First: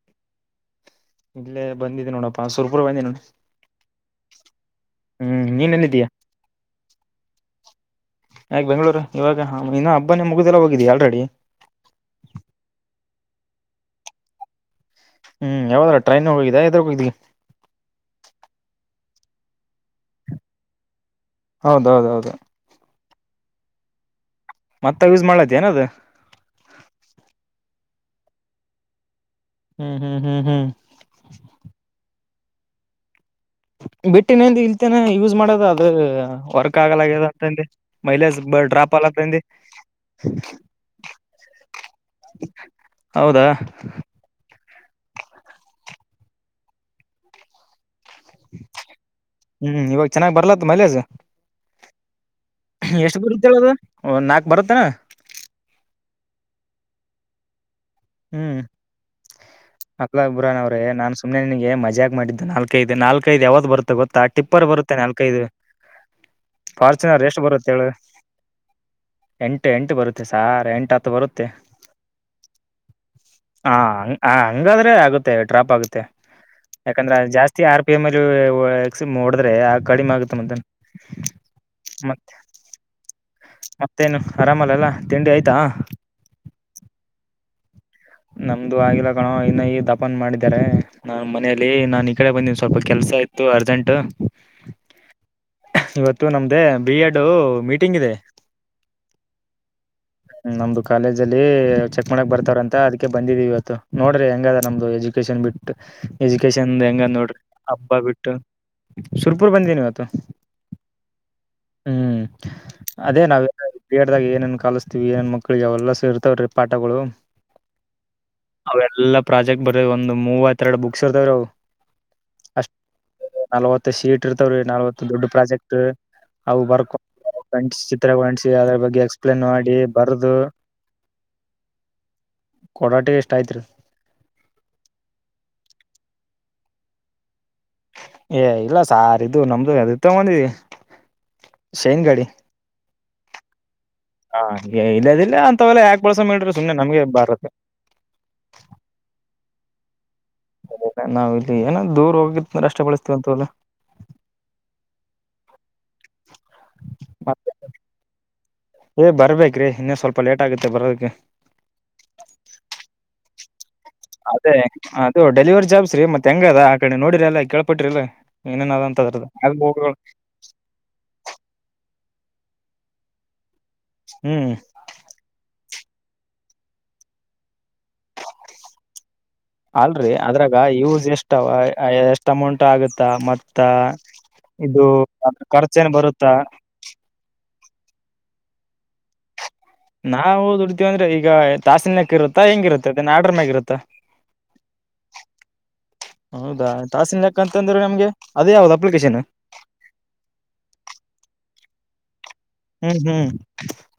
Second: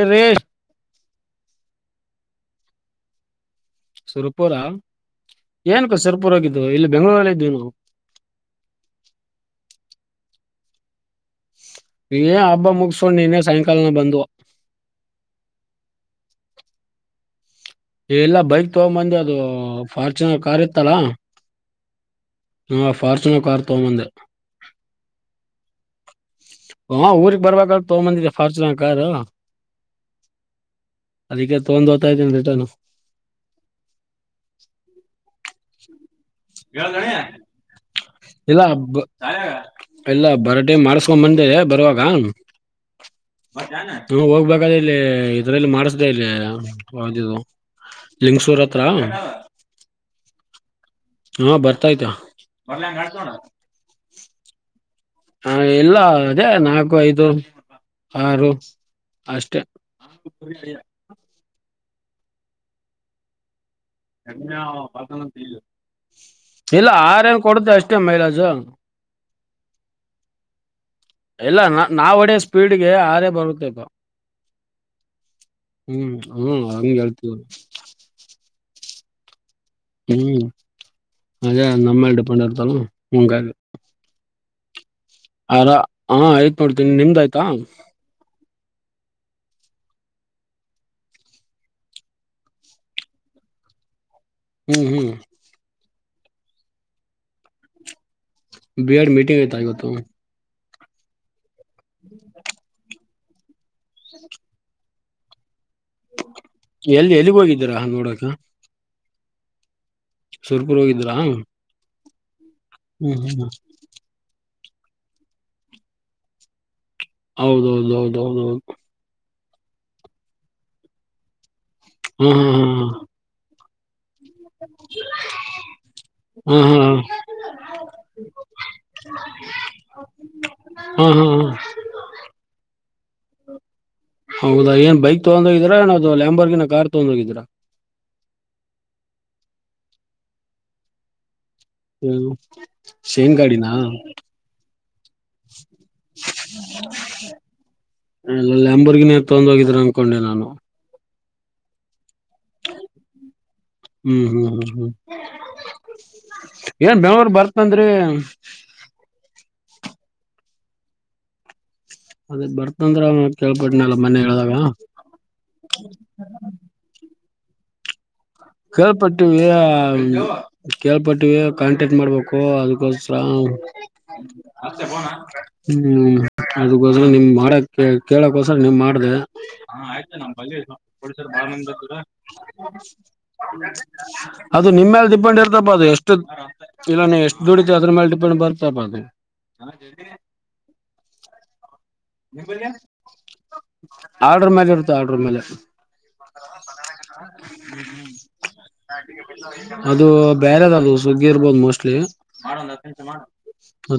ಅ ರೇ ಇಲ್ಲೇ ಬಂದಿದೆ ನೋಡಪ್ಪ ಸುರ್ಪುರ ಬಂದಿದೆ ನೋಡ್ ಸುರಪುರ ಏನ್ ಕ ಎಲ್ಲಿದ್ದೀಯಾ ಸುರಪುರೋಗಿದ್ದ್ವು ಇಲ್ಲಿ ಬೆಂಗಳೂರಲೀ ಇದ್ವಿ ನಾವು ಯಾಕ ಬೆಂಗ್ಗಳೂರ್ ಇವಾಗ ಇನ್ನ ಹಬ್ಬನೇ ಮುಗದೆಲ್ಲ ಹೋಗಿದೀ ಆಲ್ರೆಡಿ ನೀ ಹಬ್ಬ ಮುಗಸಕೊಂಡ್ ನೀನ್ನೇ ಸಾಯಂಕಾಲನ ಬಂದ್ ಹ್ಮ್ ಯಾವದ್ರ ಟ್ರೈನ್ ಹೋಗಿದ್ಯಾ ಎದ್ರ ಹೋಗಿದಿ ಎಲ್ಲ ಬೈಕ್ ತಗೊಂಬಂದ ಅದು ಫಾರ್ಚುನರ್ ಕಾರ್ ಇತ್ತಲಾ ಹೌದೌದೌದು ನಾ ಫಾರ್ಚುನರ್ ಕಾರ್ ತೊಗಂಬಂದೆ ಮತ್ತ ಯೂಸ್ ಮಾಡ್ದ ಏನದ ಹ ಊರ್ಗ್ ಬರ್ಬೇಕಲ್ ತಗೊಂಬಂದಿದ್ದಿದೆ ಫಾರ್ಚುನರ್ ಕಾರ್ ಹ್ಮ್ ಹ್ಮ್ ಹ್ಮ್ ಹ್ಮ್ ಅದಕ್ಕೆ ತೊಗೊಂಡ ಹೊತ್ಇದನೀ ರಿಟರ್ನ್ ಬಿಟ್ಟಿನಂದು ಇಲ್ತೇನೆ ಯೂಸ್ ಮಾಡೋದು ಅದು ವರ್ಕ್ ಆಗಲ್ಯ ಅಂತಂದೆ ಮೈಲೇಜ್ ಬ ಡ್ರಾಪ್ ಅಲತ್ತಿ ಎಲ್ಲ ಬರಟೆ ಮಾಡಸ್ಕೊಂಡ್ ಬಂದೇ ಬರುವಾಗ ಹೌದಾ ಊ ಹೋಗಬೇಕ ಇಲ್ಲಿ ಇದರಲ್ಲಿ ಮಾಡಸ್ದೇ ಇಲ್ಲಿ ಯಾವುದು ಇದು ಲಿಂಗಸೂರ್ ಹತ್ರ ಹ್ಮ್ ಇವಾಗ ಚೆನ್ನಾಗ್ ಬರ್ಲತ್ ಮೈಲೇಜ್ ಹಾ ಬರ್ತಾಯಯ್ತಾ ಎಷ್ಟು [unintelligible] ಬರುತ್ತೇಳದು ನಾಕ್ ಬರುತ್ತೇನ ಹ ಎಲ್ಲ ಹೆ ನಾಲ್ಕು ಐದು ಆರು ಹ್ಮ್ ಅಷ್ಟೇ ಅಕ್ಲ ಅಬುರಾನ್ ಅವ್ರೆ ನಾನ್ ಸುಮ್ನೆ ನಿನಗೆ ಮಜ್ಜ ಜಾಗ ಮಾಡಿದ್ದು ನಾಲ್ಕೈದು ನಾಲ್ಕೈದು ಯಾವ್ದ್ ಬರುತ್ತೆ ಗೊತ್ತಾ ಟಿಪ್ಪರ್ ಬರುತ್ತೆ ನಾಲ್ಕೈದು ಇಲ್ಲ ಆರ ಫಾರ್ಚುನರ್ ನ್ ಎಷ್ಟು ಬರುತ್ತೆ ಕೊಡುತ್ತೆ ಹೇಳು ಅಷ್ಟೇ ಮೈಲಾಜ ಎಂಟು ಎಂಟು ಬರುತ್ತೆ ಸಾರ ಎಂಟು ಹತ್ತು ಬರುತ್ತೆ ಇಲ್ಲ ನಾ ನಾವ್ ಹೊಡಿಯೋ ಸ್ಪೀಡ್ಗೆ ಆರೇ ಬರುತ್ತೆ ಹಾ ಇಪ್ಪ ಹ ಹ ಹಂಗಾದ್ರೆ ಆಗುತ್ತೆ ಡ್ರಾಪ್ ಆಗುತ್ತೆ ಹ್ಮ್ ಹ್ಮ್ ಹಂಗ ಯಾಕಂದ್ರೆ ಹೇಳ್ತೀವಿ ಜಾಸ್ತಿ ಆ ಮೋಡದ ಆ ಕಡಿಮೆ ಆಗುತ್ತ ಹ್ಮ್ ಮ ಅದೇ ನಮ್ಮ ಮೇಲೆ ಮತ್ತ ಡಿಪೆಂಡ್ ಇರ್ತಲ್ಲ ಹಂಗಾಗಿ ಮತ್ತೇನು ಆರಾಮಲ್ಲಲ್ಲ ತಿಂಡಿ ಆಯ್ತಾ ಆರ ಹ ಯ್ತ್ ಮಾಡೋಡ್ತೀನಿ ನಿಮ್ದ ಆಯ್ತಾ ನಮ್ದು ಆಗಿಲ್ಲ ಕಣೋ ಇನ್ನ ಈ ದಪನ್ ಮಾಡಿದ್ದಾರೆ ನಾ ಮನೆಯಲ್ಲಿ ನಾನ್ ಈ ಕಡೆ ಬಂದನ್ ಸ್ವಲ್ಪ ಕೆಲ್ಸ ಆಯ್ತು ಅರ್ಜೆಂಟ್ ಹ್ಮ್ ಹ್ಮ್ ಇವತ್ತು ನಮ್ದ ಬಿ ಎಡ್ ಮೀಟಿಂಗ್ ಇದೆ ಬಿ ಎಡ್ ಮೀಟಿಂಗ್ ಇತ ಇತ್ತು ಕಾಲೇಜಲ್ಲಿ ಚೆಕ್ ಮಾಡಕ್ ಬರ್ತಾರ ಅಂತ ಅದಕ್ಕೆ ಬಂದಿದೀವಿ ಇವತ್ತು ನೋಡ್ರಿ ಹೆಂಗದ ನಮ್ದು ಎಜುಕೇಶನ್ ಬಿಟ್ಟು ಎಜುಕೇಶನ್ ಹೆಂಗ ಎಲ್ಲಿ ಎಲ್ಲಿಗ್ ನೋಡ್ರಿ ಹೋಗಿದ್ದೀರಾ ಹಬ್ಬ ನೋಡಕ ಬಿಟ್ಟು ಸುರ್ಪುರ್ ಬಂದೀನಿ ಇವತ್ತು ಸುರ್ಕುರ್ ಹೋಗಿದ್ರಾ ಹ್ಮ್ ಅದೇ ನಾವ ಕ್ರಡ್ದಾಗ ಏನನ್ ಕಲಿಸ್ತೀವಿ ಏನ್ ಮಕ್ಳಿಗೆ ಅವೆಲ್ಲ ಸೇರ್ತಾವ್ರೀ ಪಾಠಗಳು ಹೌದೌದೌದೌದೌದು ಅವೆಲ್ಲಾ ಪ್ರಾಜೆಕ್ಟ್ ಬರ್್ ಒಂದು ಮೂವತ್ತ ಎರಡು ಬುಕ್ಸ್ ಇರ್ತಾವ್ರು ಹ್ಮ್ ಹ್ಮ್ ಹ್ಮ್್ಮ ನಲ್ವತ್ ಶೀಟ್ ಇರ್ತವ್ರೀ ನಲ್ವತ್ ದೊಡ್ ಪ್ರಾಜೆಕ್ಟ್ ಅವು ಹ್ಮ್ ಹ್ಮ್ ಹ್ಮ್ ಹ್ಮ್ ಬರ್ಕೊಂಡ ಚಿತ್ರ ಅದ್ರ ಬಗ್ಗೆ ಎಕ್ಸ್ಪ್ಲೇನ್ ಮಾಡಿ ಬರದು ಹ್ಮ್ ಹ್ಮ್ ಹ್ಮ್ ಕೊಡಾಟ ಎಷ್ಟ ಆಯ್ತ್ರಿೀ ಹೌದಾ ಏನ್ ಬೈಕ್ ತಗೊಂಡ ಹೋಗೀರಾ ನಾವವು ಯಾಂಬರ್ಗೆ ನ ಕಾರ್ ತಗೊಂಡ ಹೋಗಿದ್ರಾ ಏ ಇಲ್ಲ ಸಾರ್ ಇದು ನಮ್ದು ಅ ಇ ತಂಬಂದಿ ಹ್ಮ್ ಶೇಂಗಾಡಿನ ಹಾ ಇಲ್ಲದಿಲ್ಲ ಅಂತವೆಲ್ಲ ಯಾಕೆ ಬಳ್ಸ ಮ್ರಿ ಸುಮ್ನೆ ನಮ್ಗೆ ಬಾರತ್ತ ಎಲ್ಲ ಎಂಬರ್ಗಿನೇ ತೊೊಂಡ ಹೋಗಿದ್ರ ಅನ್ಕೊಂಡೆ ನಾನು ನಾವ್ ಇಲ್ಲಿ ಏನ ದೂರ್ ಹೋಗಿತ್ತುಂದ್ರ ರಷ್ಟ ಬೆಳಸ್ತೀವಂತ ಅಲ್ಲ ಹ್ಮ್ ಹ್ಮ್ ಹ್ಮ್ ಹ್ಮ್ ಏನ್ ಬೆಂಗಳೂರ್ ಬರ್ತಂದ್ರಿ ಇನ್ನೆ ಸ್ವಲ್ಪ ಲೇಟ್ ಆಗುತ್ತೆ ಬರೋದಕ್ಕೆ ಅದೇ ಬರ್ತಂದ್ರ ಅವ ಕೆ ಅದೇ ಅದು ಡೆಲಿವರಿ ಜಾಬ್ಸ್ರಿ ಮತ್ತತ್ ಹೆಂಗ ಅದ ಆ ಕಡೆ ನೋಡಿರಿ ಎಲ್ಲ ಕೇಳ್ಪಟ್ರಿಲ್ಲ ಕೇಳ್ಪಟ್ಟಿವವಿ ಕೇಳ್ಪಟ್ಟಿವ ಕಾಂಟ್ಯಾಕ್ಟ್ ಮಾಡ್ಬೇಕು ಅದಕು ಸ್ಲ ಹ್ಮ್ ಹ್ಮ್ ಅದಕ್ಕೋಸ್ರ ನಿಮ್ ಮಾಡಕ್ ಕೇಳಕ್ಕೋಸ್ರ ನಿಮ್ ಮಾಡ್ದ ಅಲ್ರರಿ ಅದ್ರಾಗ ಯೂಸ್ ಎಷ್ಟ ಎಷ್ಟ್ ಅಮೌಂಟ್ ಆಗತ್ತ ಮತ್ ಅದು ನಿಮ್ಮ ಮೇಲೆ ಡಿಪೆಂಡ್ ಇರ್ತಪ್ಪ ಖರ್ಚ ಅದು ಏನ್ ಎಷ್ಟು ಬರುತ್ತಾ ಇಲ್ಲ ನೀ ಎಷ್ಟು ದುಡಿತ ಅದ್ರ ಮೇಲೆ ಬರ್ತ ಬ ನಾವವು ದುಡ್ತಿೀವಂದ್ರೆ ಈಗ ತಾಸಿನ ಇರುತ್ತಾ ಹೆಂಗಿರುತ್ತೆ ಅದನ್ನ ಆರ್ಡರ್ ಮ್ಯಾಗ ಇರುತ್ತಾ ಆರ್ಡರ್ ಮೇಲೆ ಇತ ಆರ್ಡರ್ ಮೇಲೆ ಹೌದಾ ತಾಸಿನ ಲೆಕ್ಕ ಅಂತಂದ್ರೆ ನಮ್ಗೆ ಅದೇ ಯಾವ್ದ್ ಅಪ್ಲಿಕೇಶನ್ ಅದು ಬೇರೆದ ಅದು ಸುಗ್ಗಿ ಮೋಸ್ಟ್ಲಿ ಹ್ಮ್ ಹ್ಮ್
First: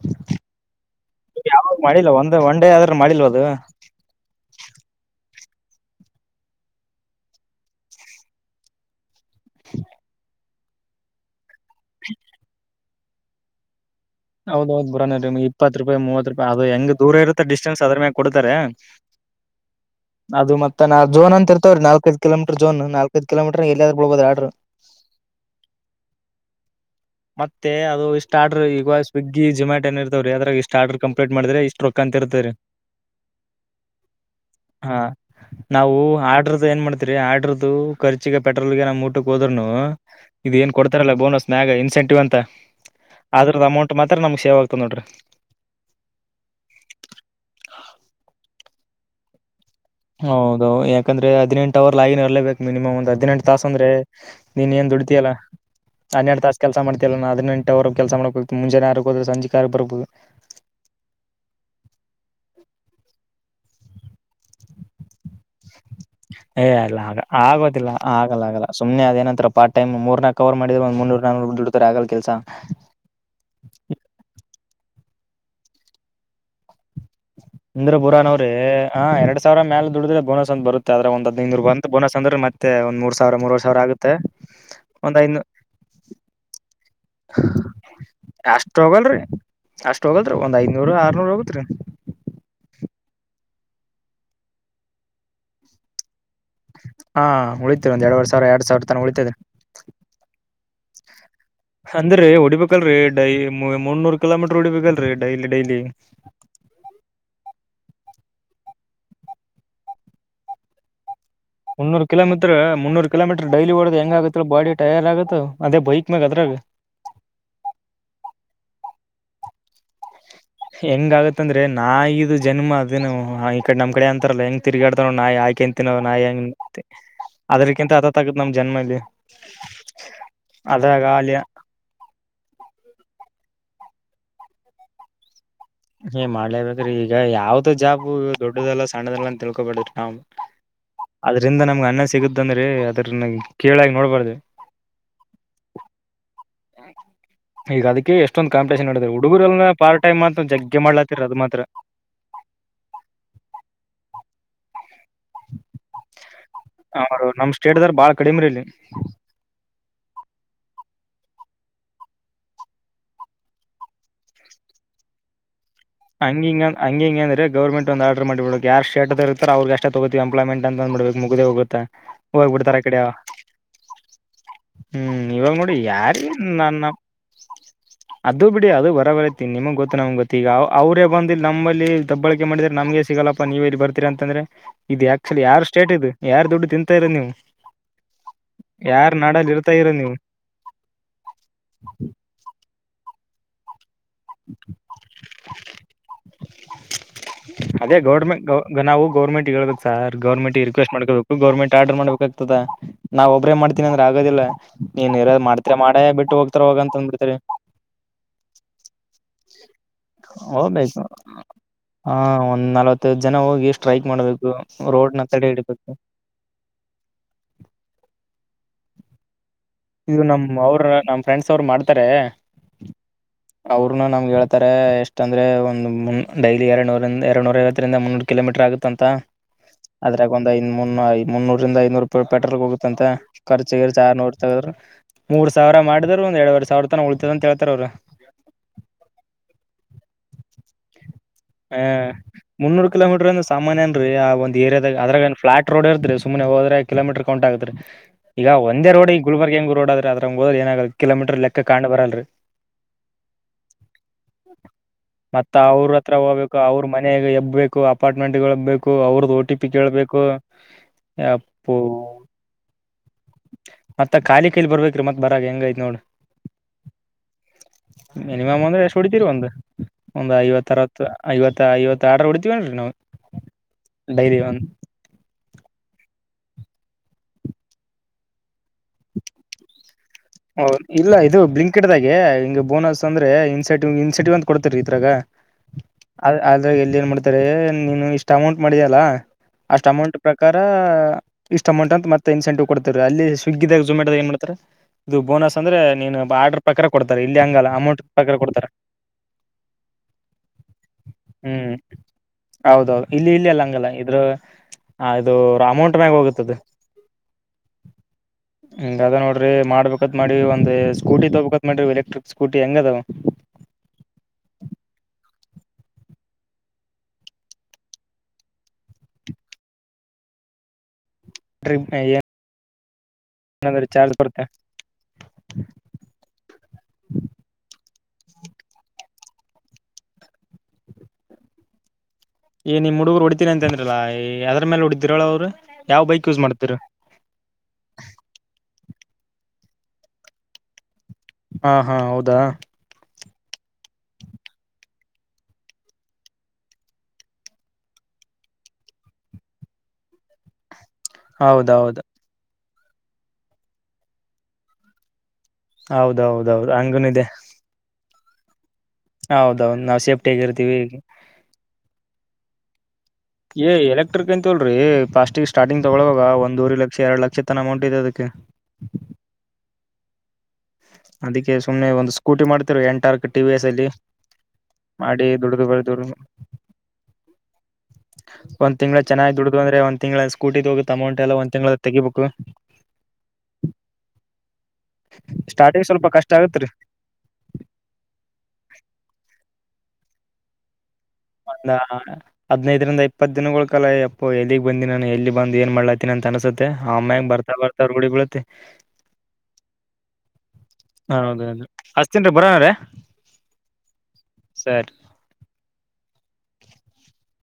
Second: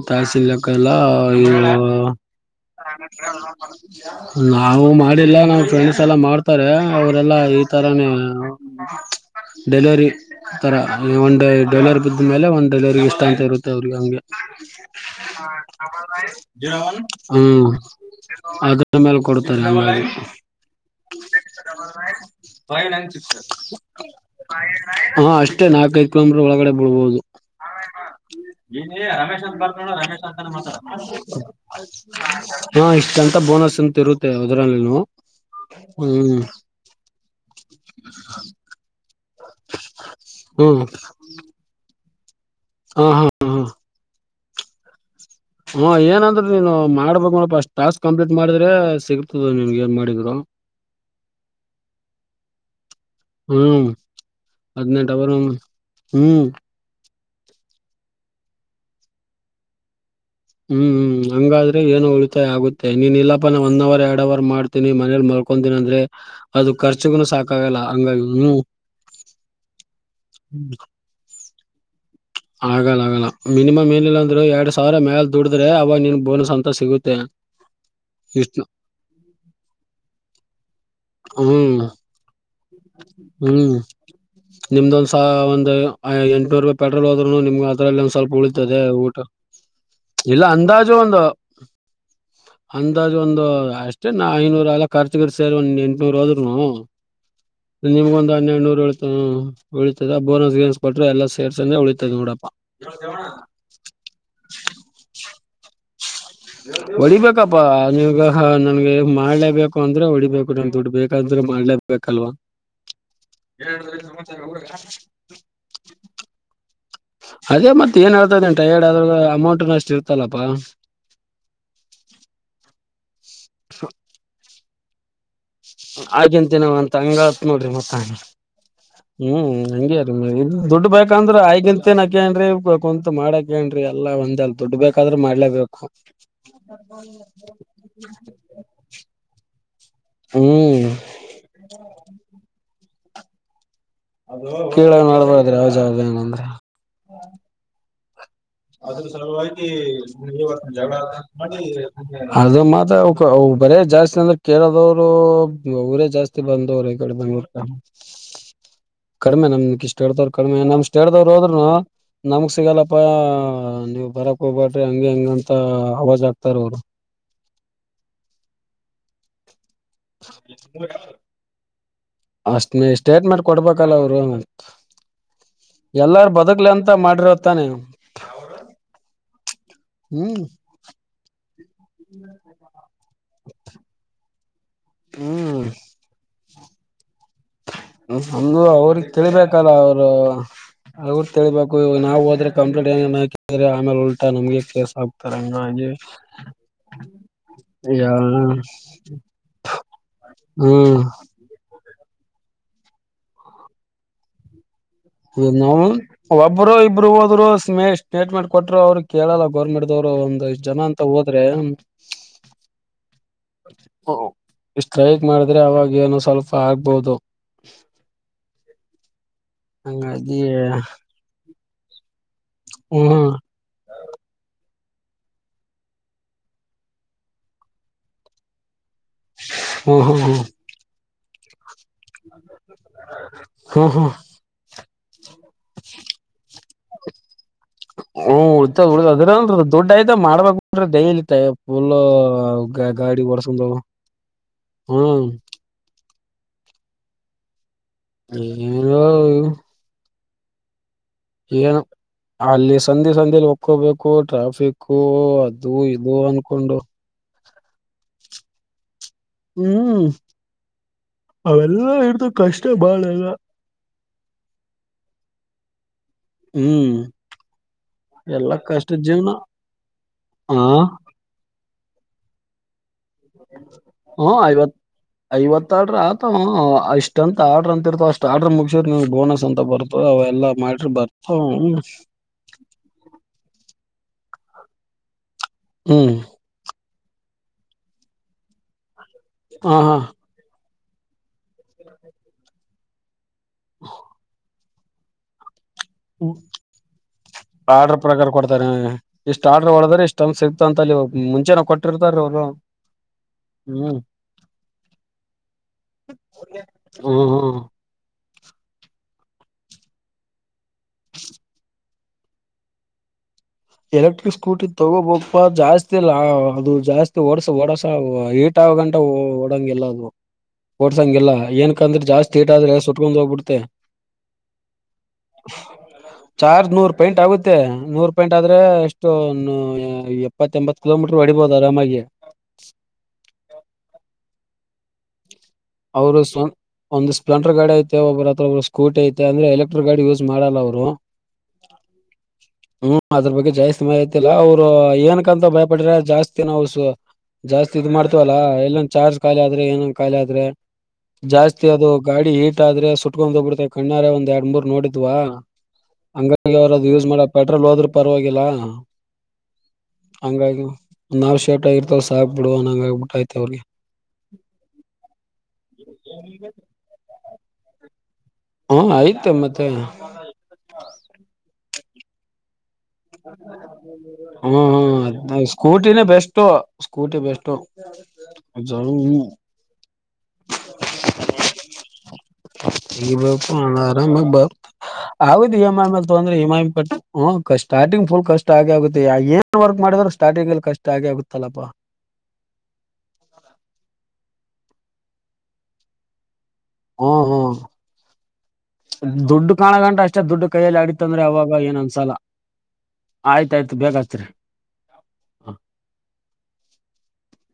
ತ್ತಕ್ಕಲ್ಲ ಇ ಯಾವಾಗ ಮಾಡಿಲ್ಲ ಒಂದ್ ಒನ್ ಡೇ ಆದ್ರ ಮಾಡಿಲ್ವ ಅದು ನಾಾವ ಮಾಡ ಎಲ್ಲ ನಮ್ಮ ಫ್ರೆಂಡ್ಸ್ ಎಲ್ಲ ಮಾಡ್ತಾರೆ ಅವರೆಲ್ಲಾ ಈ ತರನೇ ಡೆಲರಿ ತರ ಒಂದು್ ಡೆಲವರಿ ಬಿದ್ದ ಮೇಲೆ ಒಂದು್ ಡೆಲರಿ ಇಷ್ಟ ಅಂತ ಇರುತ್ತೆ ಹೌದೌದು ಬರೋಣ ನಿಮ್ಗೆ ಇಪ್ಪತ್ ರೂಪಾಯಿ ಮೂವತ್ ರೂಪಾಯಿ ಅದು ಹೆಂಗ್ ಜರೋನ್ ದೂರ ಇರುತ್ತೆ ಡಿಸ್ಟೆನ್ಸ್ ಅದ್ರ ಮೇ ಕೊಡ್ತಾರೆ ಕೊಡ್ತಾರೆ ಹಂಗಾಗಿ ಅದು ಮತ್ತೆ ನಾ ಜೋನ್ ಅಂತ ಇರ್ತವ್ರೀ ನಾಲ್ಕೈದು ಕಿಲೋಮ ಆರ್ಡರ್ ಹ ಅಷ್ಟೇ ನಾಲ್ಕೈದು ಕಿಲೋಮೀಟರ್ ಒಳಗಡೆ ಬಿಡ್ಬುದು ಮತ್ತೆ ಅದು ಇಷ್ಟ ಆರ್ಡ್ರ ನ್ ಈಗ ರಮೇಶ್ ಸ್ವಿಗ್ಗಿ ಅಂತ ಬರ್ ಜೊಮ್ಯಾಟೊ ನೋಡ ಏನ್ ರಮೇಶ್ ಇರ್ತಾವ್ರೀ ಅಂತಾನ ಅದ್ರಾಗ ಇಷ್ಟ ಮಾತಾಡ ಆರ್ಡ್ರ ಕಂಪ್ಲೀಟ್ ಮಾಡಿದ್ರೆ ಇಷ್ಟ ರೊಕ್ಕ ಅಂತ ಇರ್ತವ್ರೀ ಹಾ ಇಷ್ಟಂತ ಬೋನಸ್ ಅಂತ ಇರುತ್ತೆ ಅದರಲ್ಲಿ ಹಾ ನಾವು ಆರ್ಡ್ರದದು ಏನ್ ಮಾಡ್ತೀರಿ ಆಡ್ರದದು ಖರ್ಚಿಗೆ ಪೆಟ್ರೋಲ್ಗೆ ನಾವು ಹೋದರುನು ಇ ಏನ್ ಹ್ಮ್ ಕೊಡ್ತಾರಲ್ಲ ಬೋನಸ್ ನಾಗ ಇನ್ಸೆಂಟಿವ್ ಅಂತ ಹಾ ಹಾ ಹಾ ಅದ್ರದ ಅಮೌಂಟ್ ಮಾತ್ರ ನಮ್ಗ್ ಸೇವ್ ಆಗ್ತದೆ ನೋಡ್ರಿ ಹಾ ಏನಂದ್ರೆ ನೀನು ಮಾಡ್ಬೇಕ್ ನೋಡಪ ಅಷ್ಟ್ ಟಾಸ್ಕ್ ಕಂಪ್ಲೀಟ್ ಮಾಡಿದ್ರೆ ಸಿಗ್ತದ ನಿಮ್ಗೆ ಹೌದ ಯಾಕಂದ್ರೆ ಹದಿನೆಂಟ ಅವರ್ ಲ ಆನ್ ಇರ್ೇಬೇಕು ಮಿನಿಮಮ್ ಒ್ ಹದಿನೆಂಟ್ ತಾಸ ಅಂದ್ರೆ ನೀನ್ ಇ ದುಡಿತಿಯಲ್ಲ ಟವೂಮ ಹನ್ನೆರಡು ತಾಸ ಕೆಲಸ ಮಾಡ್ತಿಲ್ಲ ನ ಹಿನೆಂಟವರೆಗ ಕೆಲಸ ಮಾಡಬೇಕು ಮುಜಾನೆ ಯಾರ್ಗ ಹೋದೆ ಸಂಜೆ ಆಾರ್ಗ್ ಬರ್ಬೇಕು ಹ್ಮ್್ಮ್ ಹಂಗಾದ್ರೆ ಏನೋ ಉಳಿತಾಯ ಆಗುತ್ತೆ ನೀನ್ ಇಲ್ಲಾನ ಒಂದ್ ಅವರ್ ಎರಡ್ ಅವರ್ ಮಾಡ್ತೀನಿ ಮನೇಲಿ ಮ ಕಕೊಂಡಂತಿನನ ಅ್ರೆ ಏ ಅಲ್ಲ ಆಗೋದಿಲ್ಲ ಆಗಲ್ಲ ಹ್ಮ್ ಆಗಲ್ಲ ಸು್ನೆ ಅದೇಏನಂತ್ರ ಪಾರ್ಟ್ ಟೈಮ್ ಮೂರ್ ನ ಕವರ್ ಮಾಡಿದ್ರೂ ಆಗಲ್ಲ ಆಗಲ್ಲ ಮಿನಿಮ್ ಮಏನಿಲ್ಲ ಅಂದರ ಎರಡು ಸಾವ್ರ ಮೇಾಲ ದುಡ್ರೆ ಅವಾಗ ನಿನ್ ಬೋನಸ್ ಅಂತ ಸಿಗುತ್ತೆ ಇಂದ್ರ ಬುರಾ ಅವವ್ರರಿ ಇಷ್ಟು ಎರಡ್ ಸಾವಿರ ಮೇಲೆ ದುಡಿದ್ರ ಬೋನಸ್ ಅ ಬತ್ತ ಅದೆ ಒಂದ ಹದ್ೈನೂರು ಅ ಹ್ಮ್ ಬನಸ್ ಅಂದ್ರೆೆ ಮತ್ತೆ ಒಂದ್ ಮೂರ್ ಸಾವಿರ ಮೂವರ್ ಹ್ಮ್ ಸಾವಿರ ಆಗುತ್ತೆ ನಿಮ್ದೊಂದ್ ಸ ಒಂದ್ ಐನೂ ಎಂಟುನೂರು ರೂಪಾಯಿ ಪೆಟ್ರೋಲ್ ಹೋದ್ೂನು ನಿಮ್ಗೆ ಅದರಲ್ಲಿ ಒಂದು ಸ್ವಲ್ಪ ಅಷ್ಟ್ ಉಳಿತದೆ ಊಟ ಹೋಗಲ್ರಿ ಅಷ್ಟ್ ಹೋಗಲ್ರಿೀ ಒಂದ್ ಐದನೂರು ಆರ್ನೂರ್ ಹೋಗತ್ರಿ ಹ ಅ್ ಒಂದು ಅಷ್ಟೇ ನಾ ಐನೂರು ಎಲ್ಲ ಖರ್ಚು ಗ ಸೇರ್ ಒಂದ್ ಎಂಟುನೂರು ಹೋದ್ರುನು ಹಾ ಉಳಿತ್ರಿ ಒಂದ್ ನಿಮ್ಗ ಎರಡುವರೆ ಒಂದು ಸಾವಿರ ಎರಡ್ ಹನ್ನೆರಡುನೂರ್ ಸಾವಿರ ತನ ಉ ಉಳಿತದ್ರಿ ಉಳತದ ಬೋನಸ್ ಗಸ್ ಕೊಟ್ರ ಎಲ್ಲ ಸೇರ್ಸಂದ್ರೆ ಉಳಿತದ ಅಂದ್ರೀ ನೋಡಪ್ಪ ಹೊಡಿಬೇಕಲ್ರರಿ ಡೈ ಮೂನೂರು ಕಿಲೋಮೀಟರ್ ಉಡಿಬೇಕಲ್ರರಿ ಡೈಲಿ ಡೈಲಿ ಹೊಡಿಬೇಕಪ್ಪಾ ನೀಗ ನನ್ಗೆ ಮಾಡ್ಲೇಬೇಕು ಅಂದ್ರೆ ಹೊಡಿಬೇಕು ನನ್ ದುಡ್ ಬೇಕು ಮುನ್ನೂರು ಕಿಲೋಮೀರ್ ಮುನ್ನೂರು ಕಿಲೋಮೀಟರ್ ಡೈಲಿ ಓಡ್ ಹೆಂಗ ಆಗತ್ ಬಾಡಿ ಟೈಯರ್ ಆಗುತ್ತೆ ಅದೇ ಬೈಕ್ ಮ್ಯಾಗ ಅದ್ರಾಗ ಅದೇ ಮತ್ತತ್ ಏನ್ ಹೇಳ್ತದೆ ಉಂಟ ಹೇಳಾದ್ರ ಅಮೌಂಟ್ ನಷ್ಟ ಇತ್ತ ಹೆಂಗ ಆಗತ್ತಂದ್ರೆ ನಾ ಇದು ಜನ್ಮ ಅದ ಈ ಕಡೆ ನಮ್ ಕಡೆ ಅಂತಾರಲ್ಲ ಹೆಂಗ ತಿಗೇಡನ ನಾಯ ಆಯಿ ಹಾಗೆಂತ ನವ ಅಂತ ಹಂಗತ್ ನೋಡ್ರಿ ಮತ್ತ ಅದ್ರಕ್ಕಿಂತ ಹತ ಆಗತ್ ನಮ್ ಜನ್ಮ ಇಲ್ಲಿ ಹ್ಮ್ ಹಂಗ್ಯೀ ನೋ ದುಡ್ಡು ಅದ್ರಾಗ ಅಲ್ಲಿ ಬೇಕಂದ್ರೆ ಆಯಗಂತೇನ್ಾಕನ್್ರಿಂತತ್ ಮಾಡಕ ಹಏೇನ್ರಿ ಎಲ್ಲ ಒಂದ ಅಲ್ ದುಡ್ ಬೇಕಾದ್ರೆ ಮಾಡ್ಲೇಬೇಕು ಏ ಮಾಡ್ಲೇಬೇಕ್ರೀ ಈಗ ಯಾವ್ದ ಜಾಬು ದೊಡ್ಡದಲ್ಲಾ ಸಣ್ಣದಲ್ಲ ಅಂತ ತಿಳ್ಕೊಬೇಡ್ರಿ ಹ ಹ್ಮ್ ಅದ್ರಿಂದ ನಮ್ಗೆ ಅನ್ನ ಸಿಗುತ್ತಂದ್ರೆ ಅದ್ರ ಕೀಳ ನಡ್ಬಾರ್ದ್ರ ಯಾವ ಜಾವ ಏನಂದ್ರ ಅದಕ್ಕೆ ಎಷ್ಟು ಅ ಅಂತ ಜಗ್ಗೆ ಮಾಡ್ಲಾತಿರ ಅದು ಮಾತ್ರ ಮಾತ್ರ ಬರೇ ಜಾಸ್ತಿ ಅಂದ್ರೆ ಕೇಳರೋದು ಊರೇ ಜಾಸ್ತಿ ಬಂದವ್ರ ಈ ಕಡೆ ಅವರು ಬಂಗ್ರ್ ನಮ್ ಸ್ಟೇಟ್ದಾರ್ ಬಾಳ ಕಡಿಮೆ ಇಲ್ಲಿ ಕಡಿಮೆ ನಮ ಇಷ್ಟ ಕತವರು ಕಡಿಮೆ ನಮ ಡ್ದವ್ರು ಹೋದ್ೂ ನಮಗ್ ಸಿಗಲ್ಲಪ್ಪಾ ನೀವು ಬರಕ್ ಹೋಗ್ಬಟ್ರಿ ಹಂಗ ಹೆಂಗಂತ ಹಂಗ ಹಿಂಗ ಹಿಂಗಂದ್ರೆ ಗರ್ೆಟ್ ಒಂದು ಆರ್ಡರ್ ಮಾಡಬಡ ಯಾರ್ ಸ್ಟೇಟದ ಇರ್ತಾರ ಅವ್ರಗಷ್ಟ ತೋತಿವಿ ಎಂಪ್ಲಾಯ್ಮೆಂಟ್ ಅಂತಂದ್ಬಡ್ಬೇಕು ಮುಗದೆೇ ಹೋಗುತ್ತೆ ಹೋಗ್ಬಿಡ್ತಾರೆ ಅಷ್ಟನೇ ಕಡೆ ಸ್ಟೇಟ್ಮೆಂಟ್ ಕೊಡ್ಬೇಕಲ್ಲ ಅವ್ರು ಹ್ಮ್ ಇವಾಗ ನೋಡಿ ಯಾರ ಎಲ್ಲಾರ ಬದುಕ್ಲಿ ನನ್ನ ಅಂತ ಮಾಡಿರತಾನೆ ಅದುೂ ಬಿಡಿ ಅದು ಬರ ಬರತೀನಿ ನಿಮಗ್ ಗೊತ್ತ ನಮ್ ಗೊತ್ತ ಹ್ಮ್ ಈಗ ಅವರೇ ಬಂದಿ ನಮ್ಮಲ್ಲಿ ದಬ್ಬಳಕೆ ಮಾಡಿದ್ರ ನಮ್ಗೆ ಸಿಗಲ್ಲಪ್ಪ ನೀವೇಲ್ಲಿ ಬರ್ತೀರಾ ಅಂತಂದ್ರೆ ಇದು ಆ್ಯಕ್ಚುಲಿ ಯಾರ್ ಸ್ಟೇಟ್ ಇದು ಯಾರು ದುಡ್ಡು ತಿಂತಾರ ನೀವು ಹ ನಮ್ದು ಅವ್ರಗ್ ಯಾರ್ ನಾಡಲ್ಲಿ ತಿಳಬೇಕಲ್ಲ ಇರ್ತಾ ಇರೋ ಅವರು ನೀವು ಅವ ತಿೇಳ್ಬೇಕು ನಾವು ಹದ್ರ ಕಂಪ್ಲೀಟ್ ಆಮೇಲೆ ಉಲ್ಟ ಊ ನಮ್ಗೆ ಕೆಲಸ ಆಗ್ತಾರೆ ಹಂಗ ಹಾಗೆ ಅದೇ ಗೌರ್ಮಂಟ್ ಗ ನವು ಗರ್ೆಂಟ್ೇಬೇಕ ಸರ್ ಗರ್ಮೆಂಟ್ ರಿಕ್ವೆಸ್ಟ್ ಹ್ಮ್ ಮಾಡಕೋಬೇಕು ಗೌರ್ಮೆಂಟ್ ಆಡರ್ ಮಾಡಬೇಕು ಆಗ್ತದ ನಾವ ಒಬ್ಬ್ರೇ ಮಾಡ್ತೀನಿ ಅಂದ್ರೆ ಆಗೋದಿಲ್ಲ ನೀನ್ ಇರೋದ್ ಮಾಡ್ತೀರ ನಾವ ಮಾಡ ಬಿಟ್ಟು ಹೋಗ್ತಾರ ಒಬ್ರು ಹೋಗಂತ ಇಬ್ರು ಅಂದ್ಬಿಡ್ತಾರೆ ಹೋದರು್ಮೇ ಸ್ಟೇಟ್ಮೆಂಟ್ ಕೊಟ್ರು ಅವರು ಕೇಳಲ್ಲ ಗೌರ್ಮೆಂಟ್ ರು ಒಂದ್ ಇಷ್ಟ್ ಜನ ಹೋಗ್ಬೇಕು ಅಂತ ಹೋದ್ರೆ [inaudible] ಹ ಒಂದ್ ನಲ್ವತ್ತೈದು ಜನ ಹೋಗಿ ಸ್ಟ್ರೈಕ್ ಮಾಡ್ಬೇಕು ರೋಡ್ ನ ಸ್ಟ್ರೈಕ್ ತಡೆ ಮಾಡಿದ್ರೆ ಹಿಡಿಬೇಕು ಅವಾಗ ಏನು ಸ್ವಲ್ಪ ಆಗ್ಬೋದು [inaudible] ಇದು ಹಂಗಾಗಿ ನಮ್ ಅವ್ರ ನಮ ಫ್ರೆಂಡ್ಸ್ ಅವರು ಮಾಡ್ತಾರೆ ಹ್ಮ್ ಅವರುನು ನಮ್ಗೆ ಹೇಳ್ತಾರೆ [inaudible] ಎಷ್ಟ ಅಂದ್ರೆ ಒಂದು ಡೈಲಿ ಎರೂರಂದ ಎರಡುನೂರ ಐತ್ತರಿಂದ ಮುನ್ನೂರು ಕಿಲೋಮೀಟರ್ ಆಗುತ್ತೆ [inaudible] ಂತ ಹ್ಮ್ ಹ್ಮ್ ಹ್ಮ್ ಅದ್ರಾಗ ಒಂದ್ ಐದುಐ ಮುನ್ನೂರಿಂದ ಐ [inaudible] ಇೂರು ರೂಪಿ ಪೆಟ್ರೋಲ್ಗೆ ಹೋಗುತ್ತಂತ ಹ್ಮ್ ಹ್ಮ್ ರ್ಚ ಹ್ಮ್ ಆರುನೂರು [inaudible] ಮೂರ್ ಸಾವಿರ ಮಾಡಿದ್ರು ಒಂದ ಎರಡವರೆ ಸಾವಿರ ತನ ಉಳಿತದ ಅಂತ ಹೇಳ್ತಾರ ಅವ್ರು [inaudible] ಹ್ಮ ಉಳತ ಉಳ್ದ ಅದ್ರಂದ ದುಡ್ಡ ಆಯ್ತಾ ಮಾಡ್ಬೇಕಕ್್ರ ದೈಲ ಫುಲ್ ಗಾಡಿ [inaudible] ಸಾಮನ್ ರೀ ಒ ಏರಿಯಾದಾಗ ಅ್ರ ಹ್ಮ್ ಫ್ಲಾ ರೋಡ್ [inaudible] ಸು್ನೆ ಹೋದ್ರೆ ಕಿೋೀಟರ್ ಕೌಂಟ್ ಆಗತ್ ಈಗ ಒಂದೇ ಏನೋ ರೋಡ್ ಈ ಗುಬರ್ಗಂಗ ರೋಡ್ ಆದೆ ಅದ [inaudible] ಹೋದ ಏನ ಕಿಲೋಮೀಟರ್ ಲೆಕ್ಕ ಏನು ಕಂಡ್ ಬರಲ್ರಿ [inaudible] ಅಲ್ಲಿ ಸಂಂದೆ ಸಧಲಿ ಒಕ್ಕೋಬೇಕು ಟ್ರಾಫಿಕ್ು ಮತ್ತ ಅದು ಇದು ಅನ್ಕೊಂಡು [inaudible] ಬೇಕು ಅಪಾರ್ಟ್ಮೆಂಟ್ಗಳು ಬೇಕು ಅವ್ರದ ಟಿ ಪಿ ಕೇಳ್ಬೇಕು [inaudible] ಯಪ್ಪೋ ಅವೆಲ್ಲಾ ಇರ್ದು ಕಷ್ಟ ಬಾಳ ಅಲ್ಲ [inaudible] ಮತ್ತತ್ಖಾಲಿ ಕಲಿ ಬರ್ಬೇಕ ರೀ ಮತ್ ಬರಾಗ ಹೆಂಗೈಐ್ ನೋಡ್ [inaudible] ಹ್ಮ್ [unintelligible] ಎಲ್ಲ ಮಿನಿಮಮ್ ಅಂದ್ರೆ ಕಷ್ಟ ಎಷ್ಟು ಹೊಡಿತೀರಿ ಜೀವನ ಒಂದು ಒಂದ್ ಹ ಐವತ್ತರ ಐವತ್ತು [inaudible] ಇಾ ಇವತ್ತುರ್ಡರ್್ಡ್ತೀವೇನುೀ ನಾವು [inaudible] ಹಾ ಡೈಲಿ ಒಂದ್ ಐವತ್ ಐವತ್ತಾರ ರತ್ [inaudible] ಅಷ್ಟಂತ ಆರ್ಡರ್ ಅಂತಿರ್ತೋ ಅಷ್ಟ್ ಆರ್ಡರ್ ಮುಗಸರ್ ನಿಗ್ ಬೋನಸ್ ಅಂತ ಬರುತ್ತೆ [inaudible] ಹೌದು ಇಲ್ಲ ಇದು ಬ್ಲಿಂಕಡ್್ದಾಗೆ ಹಿಂಗ ಬೋನಸ್ ಅಂದ್ರೆ ಇನ್ಸೆಟ್ [inaudible] ಇನ್ಸೆಟಿವ್ ಅಂತ ಕೊಡ್ತರಿ ಇದರ ಹ್ಮ್ ಆದ್ರೆ [inaudible] ಏನ್ ಮಾಡ್ತಾರೆ ನೀ ಇಷ್ಟ ಅಮೌಂಟ್ ಮಾಡಿದ ಅಲ್ಲ ಹ ಅಷ್ಟ ಹಾ ಅಮೌಂಟ್ ಪ್ರಕಾರ [inaudible] ಇಷ್ಟ ಅಮೌಂಟ್ ಅಂತ ಮತ್ತೆ ಇನ್ಸೆಂಟಿವ್ ಕೊಡ್ತವ ಅಲ್ಲಿ ಸ್ವಿಗ್ಗಿದಾಗ ೊಮೆಟೋಾಗ ಏನ್ ಮಾಡ್ತಾರೆ [inaudible] ಬೋನಸ್ ಅಂದ್ರೆ ನೀನು ಆರ್ಡರ್ ಪ್ರಕಾರ ಕೊಡ್ತಾರೆ ಇಲ್ಲಿ ಹಂಗಲ್ಲ ಆರ್ಡ್ರ ಅಮೌಂಟ್ ಪ್ರಕಾರ ಕೊಡ್ತಾರೆ ಕೊಡ್ತಾರ [inaudible] ಇಷ್ಟ್ ಆರ್ಡ್ರ ಹೊಡದ್ರೆ ಇಷ್ಟಂದ ಸಿಗ್ತ ಅಂತ ಅಲ್ಲಿ ಮುಂಚೆನ ಹ್ಮ್ ಕೊಟ್ಟಿರ್ತಾರ ಅವರು ಹೌದೌದು ಇಲ್ಲಿ ಇಲ್ಲಿ ಅಲ್ಲ ಹಂಗಲ್ಲ ಹ್ಮ್ ಇದ್ರ [inaudible] ಹ ಇದು ಅಮೌಂಟ್ ಮ್ಯಾಗ ಹೋಗುತ್ತದೆ ಹ್ಮ್ ಹ್ಮ್ ಹ ಅದ ನೋ [inaudible] ್ರೀ ಮಾಡ್ಬೇಕತ್ ಮಾಡಿ ಒಂದ್ ಸ್ಕೂಟಿ ತೊೋಬೇಕತ್ ಮಾಡರಿ ಇಲೆಕ್ಟ್ರಿಕ್ ಸ್ಕೂಟಿ ಹೆಂಗ ಅದಾವ್ [inaudible] ಎಲೆಕ್ಟ್ರಿಕ್ ಸ್ಕೂಟಿ ತಗೋಬಾ ಜಾಸ್ತಿಲ್ಲ ಅದು ಜಾಸ್ತಿ ಓಡಸ ಓಡಸ ಏಟ [inaudible] ಾವ ಗಂಟಾ ಓಡಂಗಗೆಲ್ಲ ಅದು ಓಡ್ಸಂಗಗೆಲ್ಲ ಏನಕಂದ್ರೆ ಜಾಸ್ತಿ ಇಾದ್ರೆ [inaudible] ಏನಾದ್ರೆ ಚಾರ್ಜ್ ಕೊಡತ್ತೆ [inaudible] ಚಾರ್ಜ್ ನೂರು ಪಾಯಿಂಟ್ ಆಗುತ್ತೆ ನೂರ್ [inaudible] ಆದ್ರೆ ಎಷ್ಟು ಎಪ್ಪತ್ತ ಎಂಬತ್ ಕಿಲೋಮೀಟರ್ ಹೊಡಿಬಹುದು ಆರಾಮಾಗಿ [inaudible] ಈ ನಿಮ್ಮ ಹುಡುಗರು ಉಡಿತೀನ ಅಂತೆ ಅಂದ್ರಲ್ಲಾ ಯ ಅದ್ರ ಮೇಲೆ ಉ ಹೊಡಿದಿರಳ ಅವ್ರು [inaudible] ಅವರು ಬೈಕ್ ಯೂಸ್ ಮಾಡ್ತೀರ ಒಂದು ಸ್ಪ್ಲೆಂಡರ್ ಗಾಡಿ ಆಐತೆ ಒಬ್ಬರ ಹತ್ರ [inaudible] ಸ್ಕೂಟಿ ಐತೆ ಅಂದ್ರೆ ಎಲೆಕ್ಟ್ರಿಕ್ ಗಾಡಿ ಯೂಸ್ ಮಾಡಲ್ಲ ಅವರು [inaudible] ಹಾ ಹಾ ಹೌದಾ [inaudible] ಹ್ಮ್ ಅದ್ರ ಬಗ್ಗೆ ಜಾಸ್ತಿ ಸಮಯ ಆಐತಿಲ್ಲ ಅವ್ರು ಏನಕ್ಕಂತ ಭಯಪಡ್ರೆ ಜಾಸ್ತಿಿನ [inaudible] ಜಾಸ್ತಿ ಇದ್ ಮಾಡ್ತವಲ್ಲಾ ಎಲ್ಲೊಂದ ಚಾರ್ಜ್ ಖಾಲಿ ಆದ್ರೆ ಏನನ್ ಖಾಲಿ ಆದ್ರೆ [inaudible] ಜಾಸ್ತಿ ಅದು ಹೌದೌದು ಗಾಡಿ ಹೀಟ್ ಆದ್ರೆ ಸುಟ್ಕೊಂಡ್ೋಗ್ಬಿಡ್ತೈ ಕಣ್ಣಾರೆ ಒಂದ್ ಎರಡ್ ಮೂರ್ ನೋಡಿದ್ವಾ [inaudible] ಹಂಗಾಗಿ ಹೌದೌದೌದು ಅವ್ರದು ಯೂಸ್ ಹಂಗನು ಮಾಡ ಇದೆ ಪೆಟ್ರೋಲ್ ಹೋದ್ರರು ಪರವಾಗಿಲ್ಲ [inaudible] ಹೌದೌದು ನಾವು ಸೇಫ್ಟಿ ಹಂಗ ಆತು ಆಗಿರ್ತೀವಿ ಒ ನಾ ಶರ್ಟ್ ಆಗಿರ್ತವ ಸಾಕ್ಬ ಬಿಡು ಹಂಗ ಆಬ [inaudible] ಏ್ಲೆಕ್ಟ್ರಿಕ್ ಅಂತ ಹೇಳಲ್ರಿೀ ಪ್ಾಸ್ಟಿಕ್ ಸ್ಟಾರ್ಟಿಂಗ್ ತಗೊಳಾಗ ಒಂದವ ಲಕ್ಷ ಎರಡು ಲಕ್ಷ ತನ್ ಅಮೌಂಟ್ ಇ ಅದಕ್ಕೆ [inaudible] ಹಾ ಆಯ್ತ ಮತ್ತೆ [inaudible] ಅದಕ್ಕೆ ಸುಮ್ನೆ ಒಂದು ಸ್ಕೂಟಿ ಮಾಡ್ [inaudible] ಹ್ಮ ಮಾಡಿ ಹಾ ದುಡ್ದು ಬರ್ದು ಸ್ಕೂಟಿಿನ ಬೆಸ್ು ಸ್ಕೂಟಿ ಬೆಸ್ಟ್ು [inaudible] ಒಂದ್ ತಿಂಗಳ ಚೆನ್ನಾಗಿ ದುಡ್ದು ಅಂದ್ರೆ ಒಂದ [inaudible] ತಿಂ ಸ್ಕೂಟಿ ಹೋಗುತ್ತ ಅಮೌಂಟ್ ಎಲ್ಲ ಒಂದ ತಿಂಗಳ ತೆಗಿಬೇಕು [inaudible] ತೆಗಿಬೇಕು ಆರಾಮಾಗಿ ಬ ಆಗುತ್ತೆ ಎಮಐ ಸ್ಟಾರ್ಟಿಂಗ್ ಮೇಲ್ ಸ್ವಲ್ಪ ಕಷ್ಟ ತೊಂದ್ರೆ ಎಮ ಆಗತ್ರಿ ಪಟ್ಟ ಸ್ಟಾರ್ಟಿಂಗ್ ಫುಲ್ ಕಷ್ಟ ಆಗಿ ಆಗುತ್ತೆ ಏನ್ ವರ್ಕ್ ಮಾಡ್ರು ಸ್ಟಾರ್ಟಂಗ್ ಕಷ್ಟ [inaudible] ಆಗುತ್ತಲ್ಲಪ್ಪಾ ಒಂದ ಹದ್ನೈದರಿಂದ ಇಪ್ಪತ್ತು ದಿನಗಳ ಕಾಲ ಓ ಎಲ್ಲಿಗೆ ಬಿ ನಾನು ಎಲ್ಲಿ ಬಂದು ಏನ್ ಮಾಡಲಾತಿನ ನನ್ ಅನಸ ಹ್ಮ ಹ್ಮ ದುಡ್ಡು ಕಾಣಗಂಟ ಅಷ್ಟೇ ದುಡ್ಡು ಕೈಯಲ್ಲಿ ಆಡಿತಂದ್ರೆ ಅವಾಗ ಹೌದೌದು ಏನಂದ್ಸಲ ಹಚ್ತೀನ್ರಿ ಬರೋಣ್ರೀ ಆಯ್ತಾಯ್ತು ಬೇಕತರಿ ಸರಿ ಹಾ